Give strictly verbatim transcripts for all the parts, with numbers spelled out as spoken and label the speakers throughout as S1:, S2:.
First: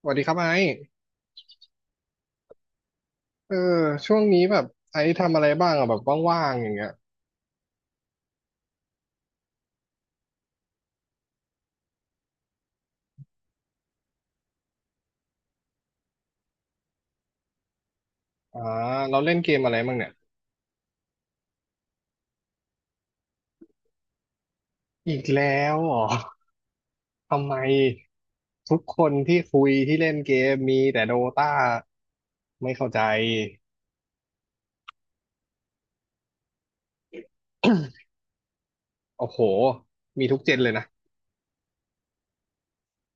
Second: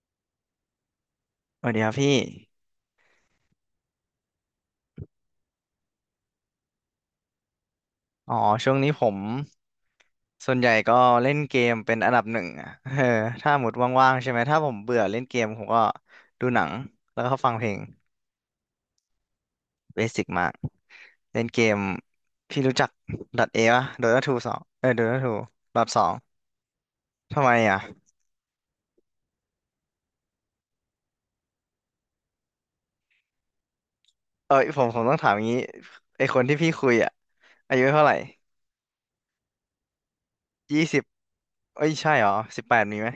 S1: สวัสดีครับไอซ์
S2: สวัสดีครับพี่
S1: เออช่วงนี้แบบไอซ์ทำอะไรบ้างอะแบบว่างๆอย่างเงี้ย
S2: อ๋อช่วงนี้ผมส่วนใหญ่ก็เล่นเกมเป็นอันดับหนึ่งอ่ะ เออถ้าหมดว่างๆใช่ไหมถ้าผมเบื่อเล่นเกมผมก็ดูหนังแล้วก็ฟังเพลง
S1: อ่าเราเล่นเกมอะไรบ้าง
S2: เบ
S1: เนี่ย
S2: สิกมากเล่นเกมพี่รู้จัก .A ป่ะ Dota ทูสองเออ
S1: อี
S2: Dota
S1: ก
S2: ทู
S1: แล้ว
S2: รอบ
S1: เหร
S2: ส
S1: อ
S2: องทำ
S1: ทำ
S2: ไม
S1: ไม
S2: อ่ะ
S1: ทุกคนที่คุยที่เล่นเกมมีแต่โดตาไม่เข้าใจ
S2: เอ้ยผมผมต้องถามอย่างนี้ไอคนที่พี่คุยอ่ะอายุเท่าไหร่
S1: โอ้โหมีทุกเจนเลยนะ
S2: ยี่สิบเอ้ยใช่เหรอสิบแปดมีไหม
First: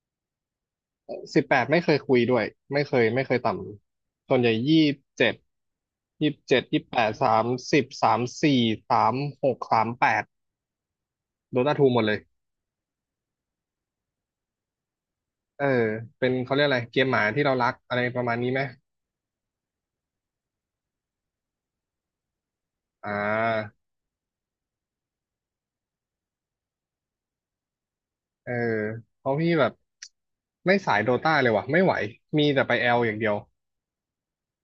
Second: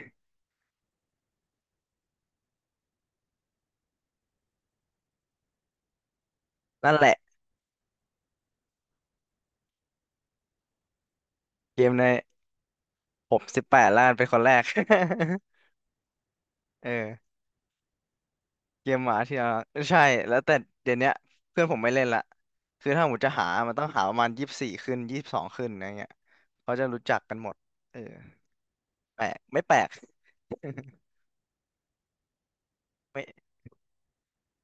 S1: สิบแปดไม่เคยคุยด้วยไม่เคยไม่เคยต่ำส่วนใหญ่ยี่สิบเจ็ดยี่สิบเจ็ดยี่สิบ
S2: นั่น
S1: แป
S2: แห
S1: ด
S2: ละ
S1: สามสิบสามสี่สามหกสามแปดโดตา
S2: เก
S1: ทู
S2: ม
S1: หม
S2: ใน
S1: ดเลย
S2: ผมสิบแปดล้านเป็นคนแรก
S1: เออเป็นเขาเรียกอะไร
S2: เอ
S1: เกมห
S2: อ
S1: มาที่เรารักอะไรประมาณนี้ไหม
S2: เกมหมาที่เรารใช่แล้วแต่เดี๋ยวเนี้ยเพื่อนผมไม่เล่นละคือถ้า
S1: อ่
S2: ผมจะหา มัน
S1: า
S2: ต้องหาประมาณยี่สิบสี่ขึ้นยี่สิบสองขึ้นอะไรเงี้ยเขาจะรู้จักกันหมดเออ
S1: เออ
S2: แป
S1: เพ
S2: ล
S1: ราะ
S2: ก
S1: พี่
S2: ไม่
S1: แบบ
S2: แปลก
S1: ไม่สายโดตาเลยว่ะไม่ไหว มีแต่ไปแอลอย่าง
S2: ไม่
S1: เดียว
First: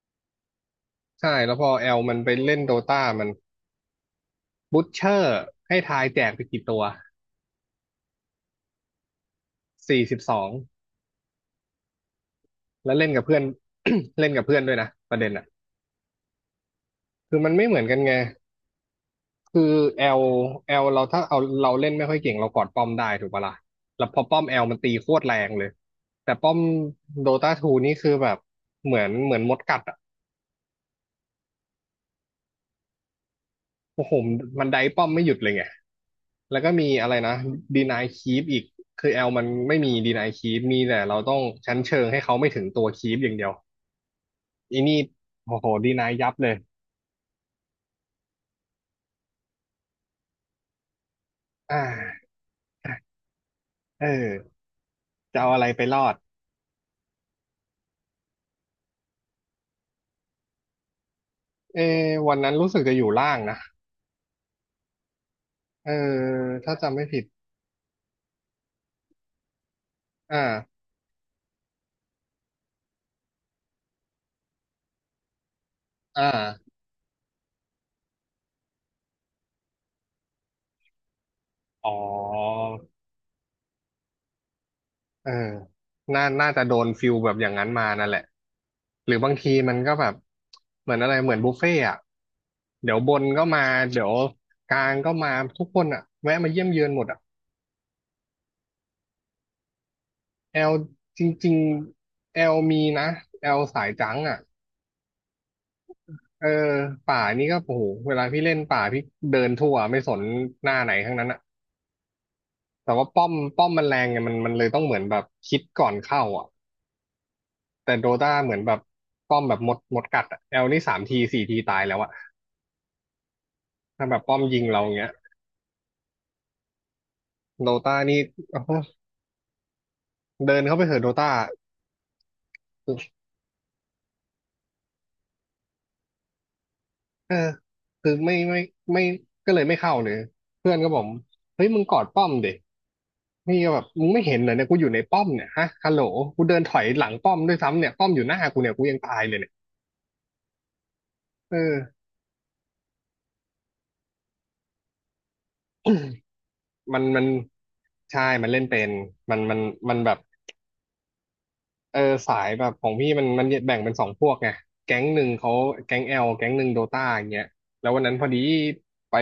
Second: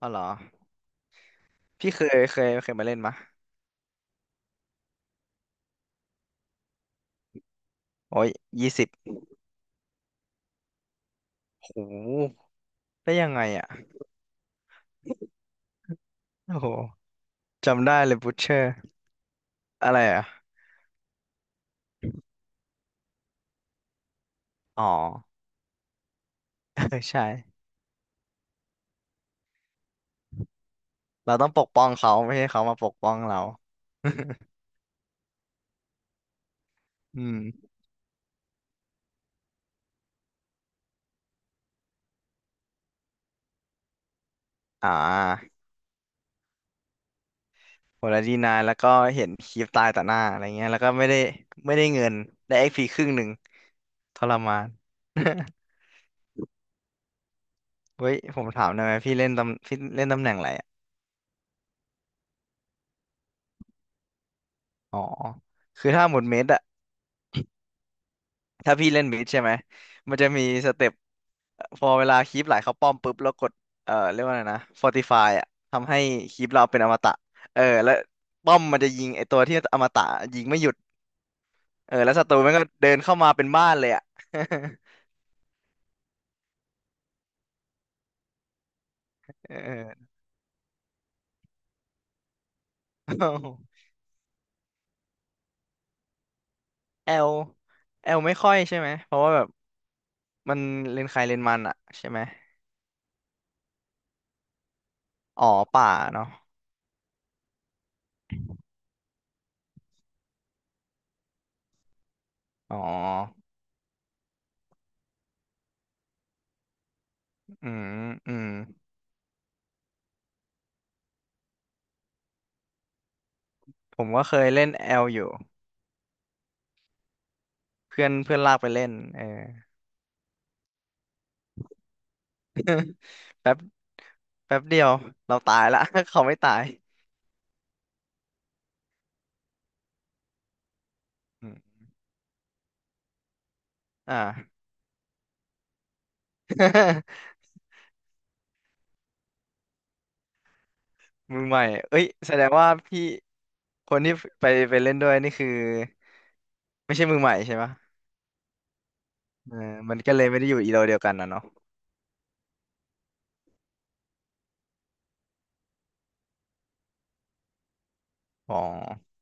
S2: อ๋อเหรอ
S1: ใช่แล้วพอแอ
S2: พี่
S1: ล
S2: เค
S1: มั
S2: ย
S1: นไป
S2: เคย
S1: เล่น
S2: เค
S1: โด
S2: ยมาเล่น
S1: ตา
S2: มะ
S1: มันบูทเชอร์ให้ทายแจกไปกี่ตัว
S2: โอ้ยยี่สิบ
S1: สี่สิบสอง
S2: โห
S1: แล้วเล่น
S2: ได้
S1: กับ
S2: ยัง
S1: เพื่อ
S2: ไง
S1: น
S2: อ่ะ
S1: เล่นกับเพื่อนด้วยนะประเด็นอ่ะ
S2: โอ้โห
S1: คือมันไม่เหมือน
S2: จำ
S1: กัน
S2: ได้เล
S1: ไง
S2: ยบูชเชอร์
S1: คือ
S2: อะไร
S1: แอล
S2: อ่ะ
S1: แอลเราถ้าเอาเราเล่นไม่ค่อยเก่งเรากอดป้อมได้ถูกปะล่ะแล้วพอป้อมแอลมัน
S2: อ๋อ
S1: ตีโคตรแรงเลยแต่ป้อม
S2: เออใช่
S1: โดตาทูนี่คือแบบเหมือนเหมือนมดกัดอ่ะ
S2: เราต้องปกป้องเขาไม่ให้เขามาปกป้องเรา
S1: โอ้โหมันไดป้อมไม่หยุดเลยไงแล้วก็มีอะไร
S2: อื
S1: นะ
S2: ม
S1: ดีนายคีปอีกคือแอลมันไม่มีดีนายคีปมีแต่เราต้องชั้นเชิงให้เขาไม่ถึงตัวคีปอย่างเดียวอี
S2: อ่
S1: นี่
S2: า
S1: โอ้โหดีนายยับเลย
S2: โหแล้วดีนายแล้วก็เห็นคลิปตายต่อหน้าอะไรเงี้ยแล้วก็ไม่ได้ไม่
S1: อ่า
S2: ได้เงินได้เอ็กพีครึ่งหนึ่ง
S1: เ
S2: ทร
S1: ออ
S2: มาน
S1: จะเอาอะไรไปรอด
S2: เฮ้ยผมถามหน่อยไหมพี่เล่นตำพี่เล่นตำแหน่งอะไรอะ
S1: เออวันนั้นรู้สึกจะอยู่ล่างนะ
S2: อ๋อคือ
S1: เออ
S2: ถ้าหมดเม็ดอะ
S1: ถ้าจำไม่ผิด
S2: ถ้าพี่เล่นเม็ดใช่ไหมมันจะ
S1: อ่า
S2: มีสเต็ปพอเวลาคลิปไหลเข้าป้อมปุ๊บแล้วกดเอ่อเรียกว่าอะไรนะ Fortify อะทำให้
S1: อ่
S2: คลิปเรา
S1: า
S2: เป็นอมตะเออแล้วป้อมมันจะยิงไอตัวที่อมตะยิงไม่หยุด
S1: อ๋อ
S2: เออแล้วศัตรูมันก็เดินเข้ามาเป็นบ้านเลยอะ
S1: เออน่าน่าจะโดนฟิลแบบอย่างนั้นมานั่นแหละหรือบาง ที
S2: เอ
S1: มัน
S2: อ
S1: ก็แบบ เหมือนอะไรเหมือนบุฟเฟ่ต์อะเดี๋ยวบนก็มา เดี๋ยวกลางก็มาทุกคนอะแวะมาเยี่ยมเยือนหมด
S2: แอ
S1: อะ
S2: ลแอลไม่ค่อยใช่ไหมเพราะว่าแบบมั
S1: แอ
S2: น
S1: ล
S2: เลนใค
S1: จ
S2: รเลน
S1: ริ
S2: มั
S1: ง
S2: นอะใช่ไหม
S1: ๆแอลมีนะแอลสายจังอะ
S2: อ๋อป่าเนาะ
S1: เออป่านี่ก็โอ้โหเวลาพี่เล่นป่าพี่เดินทั่วไม่สนหน้าไหนทั้งนั้นอะ
S2: อ๋อ
S1: แต่ว่าป้อมป้อมมันแรงไงมันมันเลยต้องเหมือนแบบคิดก่อนเข้าอะ
S2: อืม
S1: แต่โดตา
S2: อืม
S1: เหมือนแบบป้อมแบบมดมดกัดอะแอลนี่สามทีสี่ทีตายแล้วอะ
S2: ผ
S1: ถ้า
S2: ม
S1: แบ
S2: ก็
S1: บ
S2: เค
S1: ป้อม
S2: ย
S1: ยิ
S2: เล่
S1: ง
S2: น
S1: เราอ
S2: แอ
S1: ย่าง
S2: ล
S1: เงี้ย
S2: อยู่
S1: โดตา
S2: เพื่อน
S1: นี่
S2: เพื่อนลาก
S1: เอา
S2: ไปเล่นเออ
S1: เดินเข้าไปเถอะโดตา
S2: แป๊บแป๊บเดียวเราตายละ เขาไม่ตาย
S1: เออคือไม่ไม่ไม่ก็เลยไม่เข้าเลยเพื่อนก็บอก
S2: อื
S1: เฮ้ย
S2: ม
S1: มึงกอดป้อมเด็กนี่ก็แบบมึง
S2: อ่า
S1: ไม่เห็นเหรอเนี่ยกูอยู่ในป้อมเนี่ยฮะฮัลโหลกูเดินถอยหลังป้อมด้วยซ้ำเนี่ยป้อมอยู่หน้ากูเนี่ยกูยังตายเลยเนี่ย
S2: มือ
S1: เอ
S2: ใหม่
S1: อ
S2: เอ้ยแสดงว่าพี่คนที่ไปไปเล่นด้วยนี่คือไม่
S1: มั
S2: ใช่
S1: น
S2: มื
S1: มั
S2: อ
S1: น
S2: ใหม่ใช่ปะ
S1: ใช่มันเล่นเป็นมัน
S2: เอ
S1: มั
S2: อ
S1: นมั
S2: มั
S1: น
S2: น
S1: แบ
S2: ก็
S1: บ
S2: เลยไม่ได้อยู่อีโรเดียวกันนะเนาะ
S1: เออสายแบบของพี่มันมันแบ่งเป็นสองพวกไงแก๊งหนึ่งเขาแก๊งแอลแก๊งหนึ่งโดตาอย่างเงี้ยแล้ววันนั้นพอดี
S2: อ๋อ
S1: ไป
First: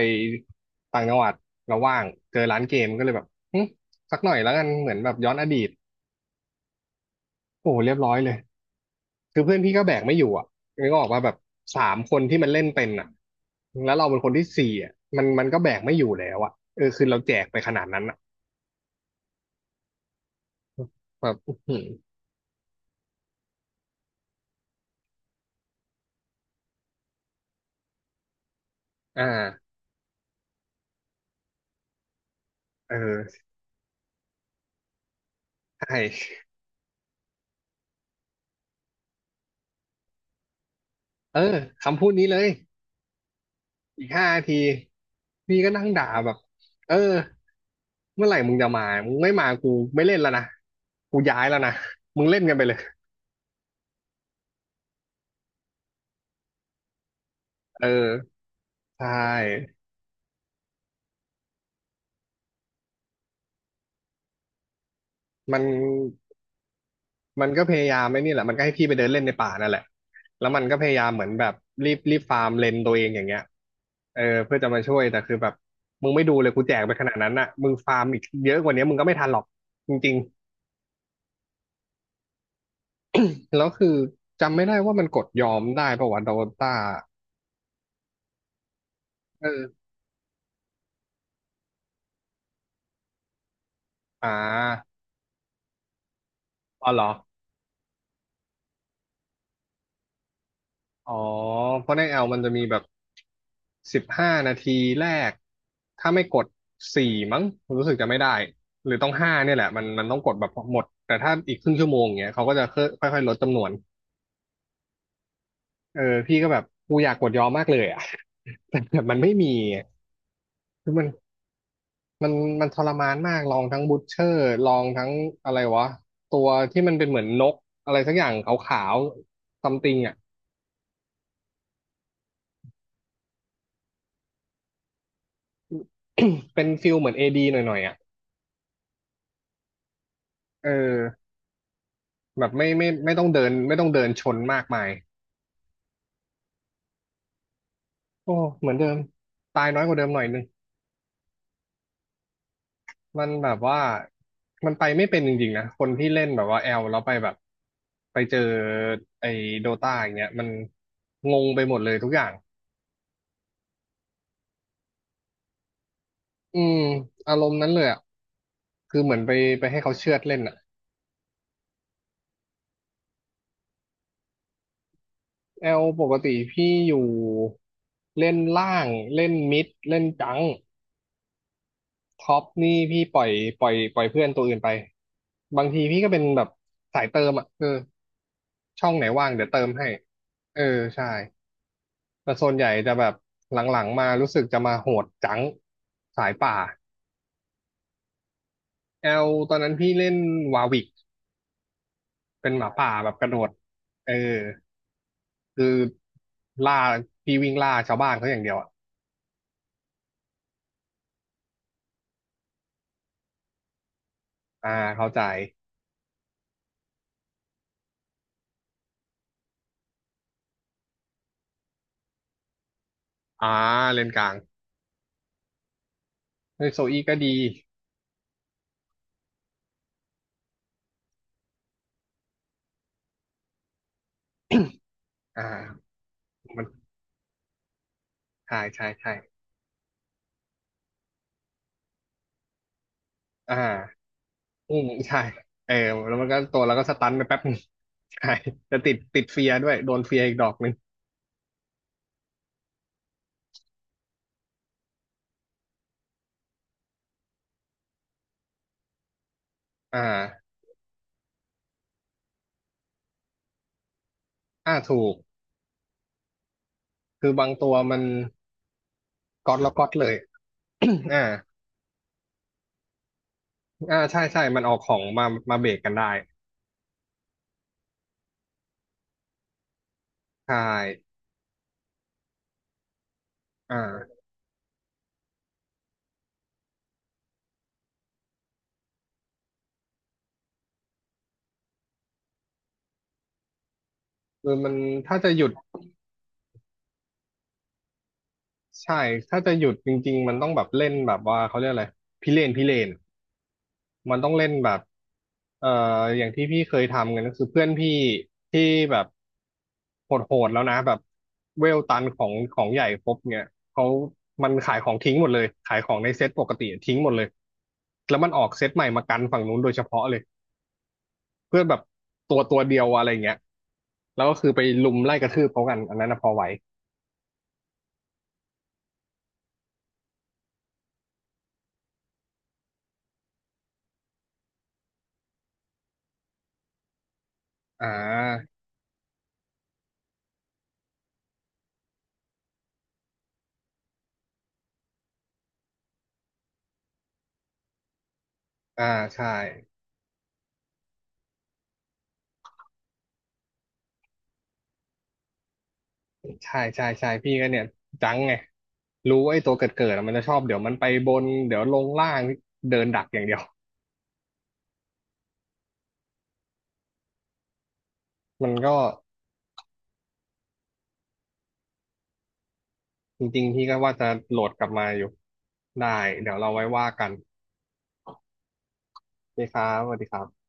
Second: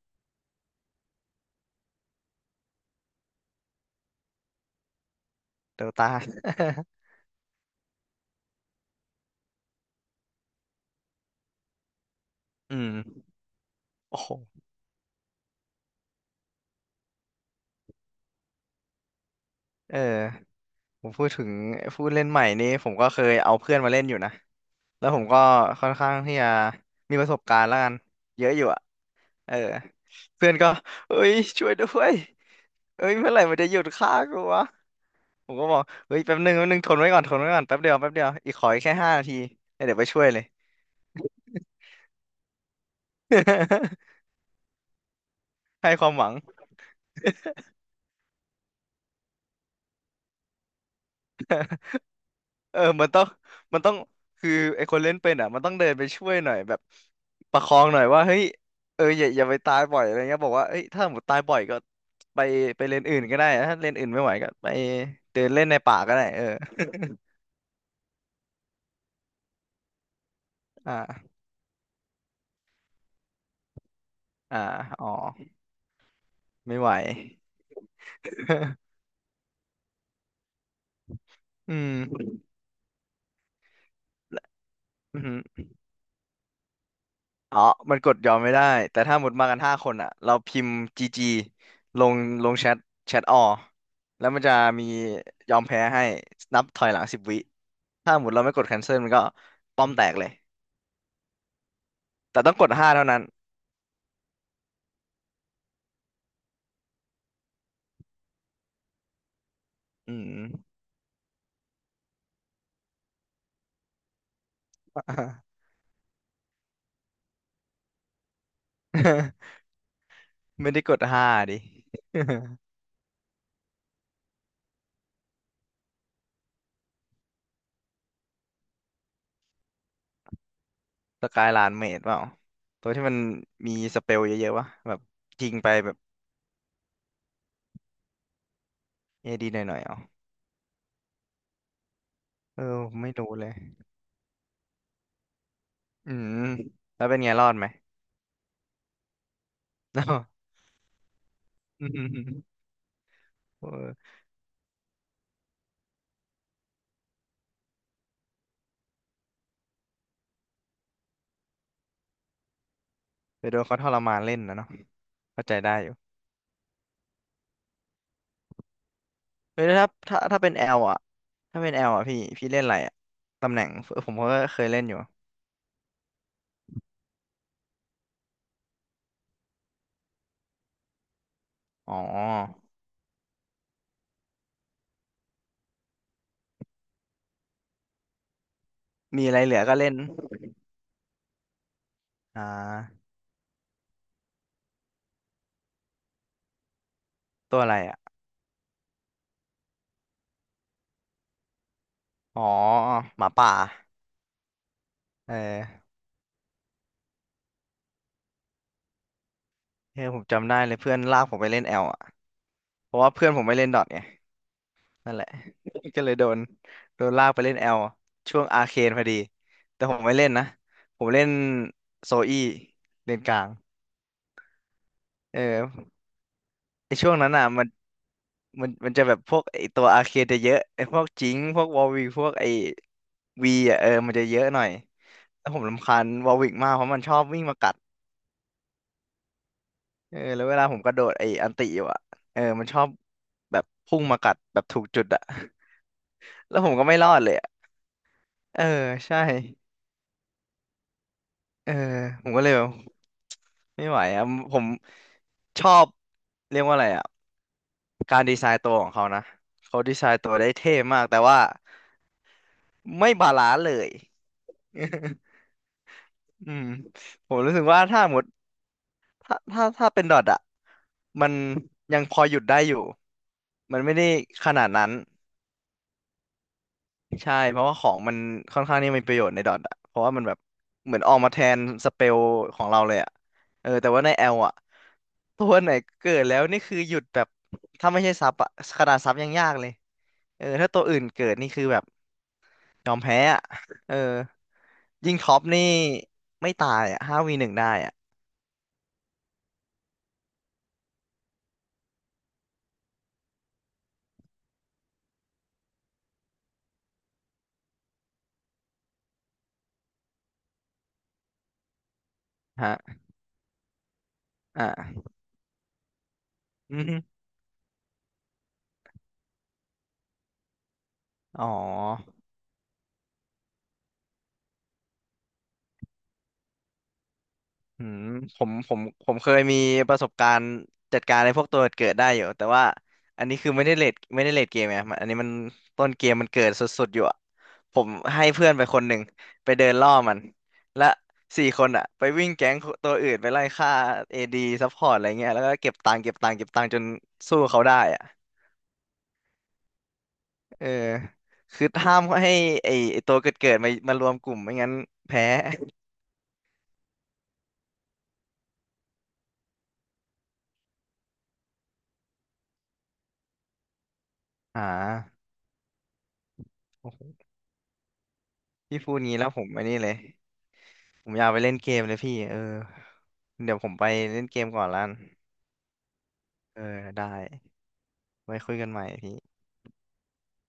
S1: ต่างจังหวัดแล้วว่างเจอร้านเกมก็เลยแบบหึสักหน่อยแล้วกันเหมือนแบบย้อนอดีต
S2: เดต้า
S1: โอ้โหเรียบร้อยเลยคือเพื่อนพี่ก็แบกไม่อยู่อ่ะนึกออกว่าแบบสามคนที่มันเล่น
S2: อื
S1: เป็นอ่ะ
S2: ม
S1: แล้วเราเป็
S2: โอ้
S1: นค
S2: โห
S1: นที่สี่อ่ะมันมันก็แบกไม่อยู่แล้วอ่ะเออคือเราแจกไปขนาดนั้นอ่ะ
S2: เออ ผมพู
S1: แบ
S2: ด
S1: บ
S2: ถึง
S1: อื้อหือ
S2: ผู้เล่นใหม่นี้ผมก็เคยเอาเพื่อนมาเล่นอยู่นะแล้วผมก็ค่อนข้างที่จะมีประสบการณ์แล้วกันเยอะอยู่อะ
S1: อ่
S2: เออ
S1: า
S2: เพื่อนก็เอ้ยช่วยด้วย
S1: เ
S2: เอ้ยเมื่อไหร่
S1: ออ
S2: มันจะหยุดฆ่ากูวะผมก็บอ
S1: ใช
S2: กเฮ้ยแป๊บ
S1: ่
S2: นึงแป๊บนึงทนไว้ก่อนทนไว้ก่อนแป๊บเดียวแป๊บเดียวอีกขออีกแค่ห้านาทีแล้วเดี๋ยวไปช่วยเลย
S1: เออคำพูดนี้เลย อีกห้านาทีพี่ก็ นั่ง
S2: ให้ค
S1: ด่า
S2: วามห
S1: แบ
S2: วัง
S1: บเออเมื่อไหร่มึงจะมามึงไม่มากูไม่เล่นแล้วนะกูย้ายแล้วนะมึงเล่นกันไปเล
S2: เอ
S1: ย
S2: อมันต้องมันต้อง คือไอคนเล่นเป็นอ่ะมันต้องเดินไปช่วยหน่อยแบบ ประคอ
S1: เอ
S2: งหน่อยว่า เฮ้
S1: อ
S2: ยเอ
S1: ใช
S2: ออย่าอย่าไป
S1: ่
S2: ตายบ่อยอะไรเงี้ยบอกว่าเอ้ยถ้าหมดตายบ่อยก็ไปไปเลนอื่นก็ได้นะถ้าเลนอื่นไม่ไหวก็ไปเดิน
S1: มัน
S2: เล่นในป่าก็ได้เออ
S1: มันก็พยายามไอ้นี่แหละมันก็ให้พี่ไปเดินเล่นในป่านั่นแหละแล้วมันก็พยายามเหมือน
S2: อ่า
S1: แบบรีบรีบฟาร์มเลนตัวเองอย่างเงี้ยเออเพื่
S2: อ่า
S1: อจะมาช่วย
S2: อ๋อ
S1: แต่คือแบบมึงไม่ดูเลยกูแจ
S2: ไม่
S1: ก
S2: ไหว
S1: ไปขนาดนั้นน่ะมึงฟาร์มอีกเยอะกว่านี้มึง ก็ไม่ทันหรอกจริง
S2: อืม
S1: ๆแล้วคือจำไม่ได้ว่ามันก
S2: อื
S1: ดยอ
S2: ม
S1: มได้ปะวะโดต้า
S2: ออ๋อมันกดยอมไม่ได้แต่ถ้าหมด
S1: เอ
S2: มากั
S1: อ
S2: นห้าคนอ่ะเราพิมพ์จีจีลงลงแชทแชทออแล้
S1: อ่
S2: วมันจะมี
S1: า
S2: ยอมแพ้ให้นับถอ
S1: อ๋อ
S2: ยห
S1: เหร
S2: ลัง
S1: อ
S2: สิบวิ ถ้าหมดเราไม่กด cancel มันก็ป้อมแตกเลย
S1: อ๋อเพราะในแอลมัน
S2: แต่
S1: จะ
S2: ต้อง
S1: มี
S2: กด
S1: แบบ
S2: ห้าเท่านั้น
S1: สิบห้านาทีแรกถ้าไม่กดสี่มั้งผมรู้สึกจะไม่ได้หรือต้องห้าเนี่ยแหละมันมัน
S2: อื
S1: ต้องก
S2: ม
S1: ดแบบหมดแต่ถ้าอีกครึ่งชั่วโมงอย่างเงี้ยเขาก็จะค่อยค่อยๆลดจำนวน เออพี่ก็แบบกูอยากกดยอมมากเลยอ่ะ แต่แบบมันไม่มีอะ
S2: ไม่ได้
S1: คื
S2: ก
S1: อ
S2: ด
S1: มัน
S2: ห้าดิ
S1: มันมันทรมานมาก ลองทั้งบู t เชอร์ลองทั้งอะไรวะตัวที่มันเป็นเหมือนนกอะไรสักอย่างขาวๆซัมติงอ่ะ
S2: สกายลานเมดเปล่าตัวที่มันมีสเปลเยอะๆวะแบบยิงไปแบบ
S1: เป็นฟิลเหมือนเอดีหน่อยๆอ่ะ
S2: เอดีหน่อยๆเอา
S1: เออ แบบ
S2: เออ
S1: ไม่ไม่
S2: ไม่
S1: ไม่ต้อง
S2: รู้
S1: เดิ
S2: เล
S1: น
S2: ย
S1: ไม่ต้องเดินชนมากมาย
S2: อืมแล้วเป็นไงรอดไหม
S1: โอ้เหมือนเดิมตายน้อยกว่าเดิมหน่
S2: เนาะ
S1: อยนึง
S2: อืม
S1: มันแบบ
S2: เอ
S1: ว่า
S2: อ
S1: มันไปไม่เป็นจริงๆนะคนที่เล่นแบบว่าแอลแล้วไปแบบไปเจอไอ้โดตาอย่างเงี้ยมันงงไปหมดเลยทุกอย่าง
S2: ไปโดนเขาทรมานเล่นนะเนาะเข้าใจได้อยู่
S1: อืมอารมณ์นั้นเลยอ่ะคือเหมือนไป
S2: เฮ้
S1: ไป
S2: ยแล้ว
S1: ให้
S2: ถ้า
S1: เขาเชือ
S2: ถ้า
S1: ดเล่
S2: ถ้า
S1: น
S2: เป็น
S1: อ่ะ
S2: แอลอ่ะถ้าเป็นแอลอ่ะพี่พี่เล่นอะไรอ่ะตำแหน่งผมก็เคยเล่นอยู่
S1: แอลปกติพี่อยู่เล่นล่างเล่นมิดเล่นจัง
S2: อ๋
S1: ท็อป
S2: อ
S1: นี่พี่ปล่อยปล่อยปล่อยเพื่อนตัวอื่นไปบางทีพี่ก็เป็นแบบสายเติมอ่ะเออช่องไหน
S2: มี
S1: ว่าง
S2: อะไร
S1: เดี๋ยว
S2: เหลือ
S1: เติม
S2: ก็
S1: ให้
S2: เล่น
S1: เออใช่แต่
S2: อ่
S1: ส่วนใหญ่จะ
S2: า
S1: แบบหลังๆมารู้สึกจะมาโหดจังสายป่า
S2: ตัวอะไรอ่ะ
S1: แอลตอนนั้นพี่เล่นวาวิก
S2: อ๋อ
S1: เป็นหมาป่าแบบ
S2: ห
S1: ก
S2: มา
S1: ระโด
S2: ป่า
S1: ดเออ
S2: เออ
S1: คือล่าพี่วิ่งล่าชาวบ้านเขาอย่างเดียวอ่ะ
S2: เออผมจำได้เลยเพื่อนลากผมไปเล่นแอลอ่ะเพราะว่าเพื่อนผมไม่เล่นดอทไง
S1: อ่าเข้า
S2: นั่น
S1: ใจ
S2: แหละ ก็เลยโดนโดนลากไปเล่นแอลช่วงอาร์เคนพอดีแต่ผมไม่เล่นนะผมเล่นโซอี้เลนกลา
S1: อ่า
S2: ง
S1: เลนกลาง
S2: เออ
S1: เฮ้ยโซ
S2: ไอ
S1: อี้
S2: ช่ว
S1: ก็
S2: งนั้น
S1: ดี
S2: อ่ะมันมันมันจะแบบพวกไอตัวอาร์เคนจะเยอะไอพวกจิงค์พวกวอลวิกพวกไอวีอ่ะเออมันจะเยอะหน่อย
S1: อ่
S2: แล้วผมรำ
S1: า
S2: คาญวอลวิก
S1: มัน
S2: มากเพราะมันชอบวิ่งมากัด
S1: ใช่ใช่ใช่
S2: เออแล้วเวลาผมกระโดดไอ้อันติอยู่อะเออมันชอบ
S1: อ่า
S2: แบบพุ่งมากัดแบบ
S1: อื
S2: ถูก
S1: ม
S2: จุด
S1: ใช่
S2: อะ
S1: เออแล้วมันก็
S2: แล้
S1: ตั
S2: ว
S1: ว
S2: ผ
S1: เรา
S2: ม
S1: ก็
S2: ก็
S1: ส
S2: ไม่ร
S1: ตั
S2: อ
S1: น
S2: ด
S1: ไป
S2: เลย
S1: แป๊บนึง
S2: อะ
S1: ใช่
S2: เออ
S1: จะติด
S2: ใช่
S1: ติดเฟียร์ด้วย โดนเฟียร์อีกดอกหนึ่ง
S2: เออผมก็เลยแบบไม่ไหวอะผมชอบเรียกว่าอะไรอะการดีไซน์ตัวของเขานะเขาดีไซ
S1: อ่า
S2: น์ตัวได้เท่มากแต่ว่าไม่บาลานซ์เลย
S1: อ่าถูก
S2: อืม
S1: คื
S2: ผ
S1: อ
S2: ม
S1: บาง
S2: รู้สึก
S1: ตัว
S2: ว่า
S1: มั
S2: ถ้า
S1: น
S2: หมดถ้า
S1: ก๊อต
S2: ถ้า
S1: แล้วก๊อ
S2: ถ้า
S1: ต
S2: เป็น
S1: เล
S2: ด
S1: ย
S2: อทอะ
S1: อ่า
S2: มันยังพอหยุดได้อยู่มันไม่
S1: อ่า
S2: ได้
S1: ใช่ใช่
S2: ข
S1: มัน
S2: นาด
S1: ออก
S2: นั้
S1: ข
S2: น
S1: องมามาเบรกกันได้
S2: ใช่เพราะว่าของมันค่อนข้างนี่มีประโยชน์ในดอทอะเพราะว่ามันแบบ
S1: ใช่
S2: เหมือนออกมาแทนสเปลของเราเลยอะเออแต่ว่าใน
S1: อ่า
S2: แอลอะตัวไหนเกิดแล้วนี่คือหยุดแบบถ้าไม่ใช่ซับอะขนาดซับยังยากเลยเออถ้าตัวอื่นเกิดนี่คือแบบยอมแพ้อะเออ
S1: คือมัน
S2: ยิ
S1: ถ้า
S2: ง
S1: จะ
S2: ท็อ
S1: ห
S2: ป
S1: ยุด
S2: นี่ไม่ตายอะห้าวีหนึ่งได้อะ
S1: ใช่ ถ้าจะหยุดจริงๆมันต้องแบบเล่นแบบว่าเขาเรียกอะไรพิเรนพิเรน มันต้องเล่นแบบเอ่ออย่างที่พี่เคยทำกันก็คือเพื่อนพี่ที่แบบโหดๆแล้วนะแบบเวลตันของของใหญ่
S2: ฮะ
S1: ครบเนี่ยเขามันขายของ
S2: อ่า
S1: ทิ้งหมดเลยขายของในเซ็ตปกติ
S2: อ
S1: ทิ้ง
S2: ม
S1: หมดเลยแล้วมันออกเซ็ตใหม่มากันฝั่งนู้นโดยเฉพาะเลย
S2: อ๋อ
S1: เพื่อนแบบตัวตัวเดียวอะไรเงี้ยแล้วก็คือไปลุมไล่กระทืบเขากันอันนั้นนะพอไหว
S2: อืมผมผมผมเคยมีประสบการณ์จัดการในพวกตัวเกิดได้อยู่แต่ว่าอันนี้คือไม่ได้เลทไม่ได้เลทเกมไงมันอันนี้มันต้นเกมมันเกิดสุดๆอยู่อะผ
S1: อ่
S2: มให้เพื่อ
S1: า
S2: นไปคนหนึ่งไปเดินล่อมันและสี่คนอะไปวิ่งแก๊งตัวอื่นไปไล่ฆ่าเอดีซัพพอร์ตอะไรเงี้ยแล้วก็เก็บตังค์เก็บตังค์เก็บตังค์จนสู้เขาได้อะ
S1: อ่าใช่
S2: เออคือห้ามให้ไอไอตัวเกิดเกิดมามารวมกลุ่มไม่งั้นแพ้
S1: ใช่ใช่ใช่พี่ก็เนี่ยจังไงรู้ว่าไอ้ตัวเกิดเกิดมันจะชอบเดี๋ยวมันไปบนเดี๋ยวลงล่างเดินดักอย่างเดียว
S2: อ่าโอ้โห
S1: มันก็
S2: พี่พูดงี้แล้วผมอันนี้เลย ผมอยากไปเล่นเกมเลยพี่เออ
S1: จริง
S2: เดี๋
S1: ๆ
S2: ยว
S1: พี่
S2: ผม
S1: ก็
S2: ไป
S1: ว่าจะ
S2: เล่นเก
S1: โหล
S2: ม
S1: ดก
S2: ก่อ
S1: ลั
S2: น
S1: บ
S2: ละ
S1: มา
S2: กัน
S1: อยู่ได้เดี๋ยวเรา
S2: เออ
S1: ไว้ว่า
S2: ได้
S1: กัน
S2: ไว้คุยกันใหม่พี่
S1: พี่ครับสวัสดีครับ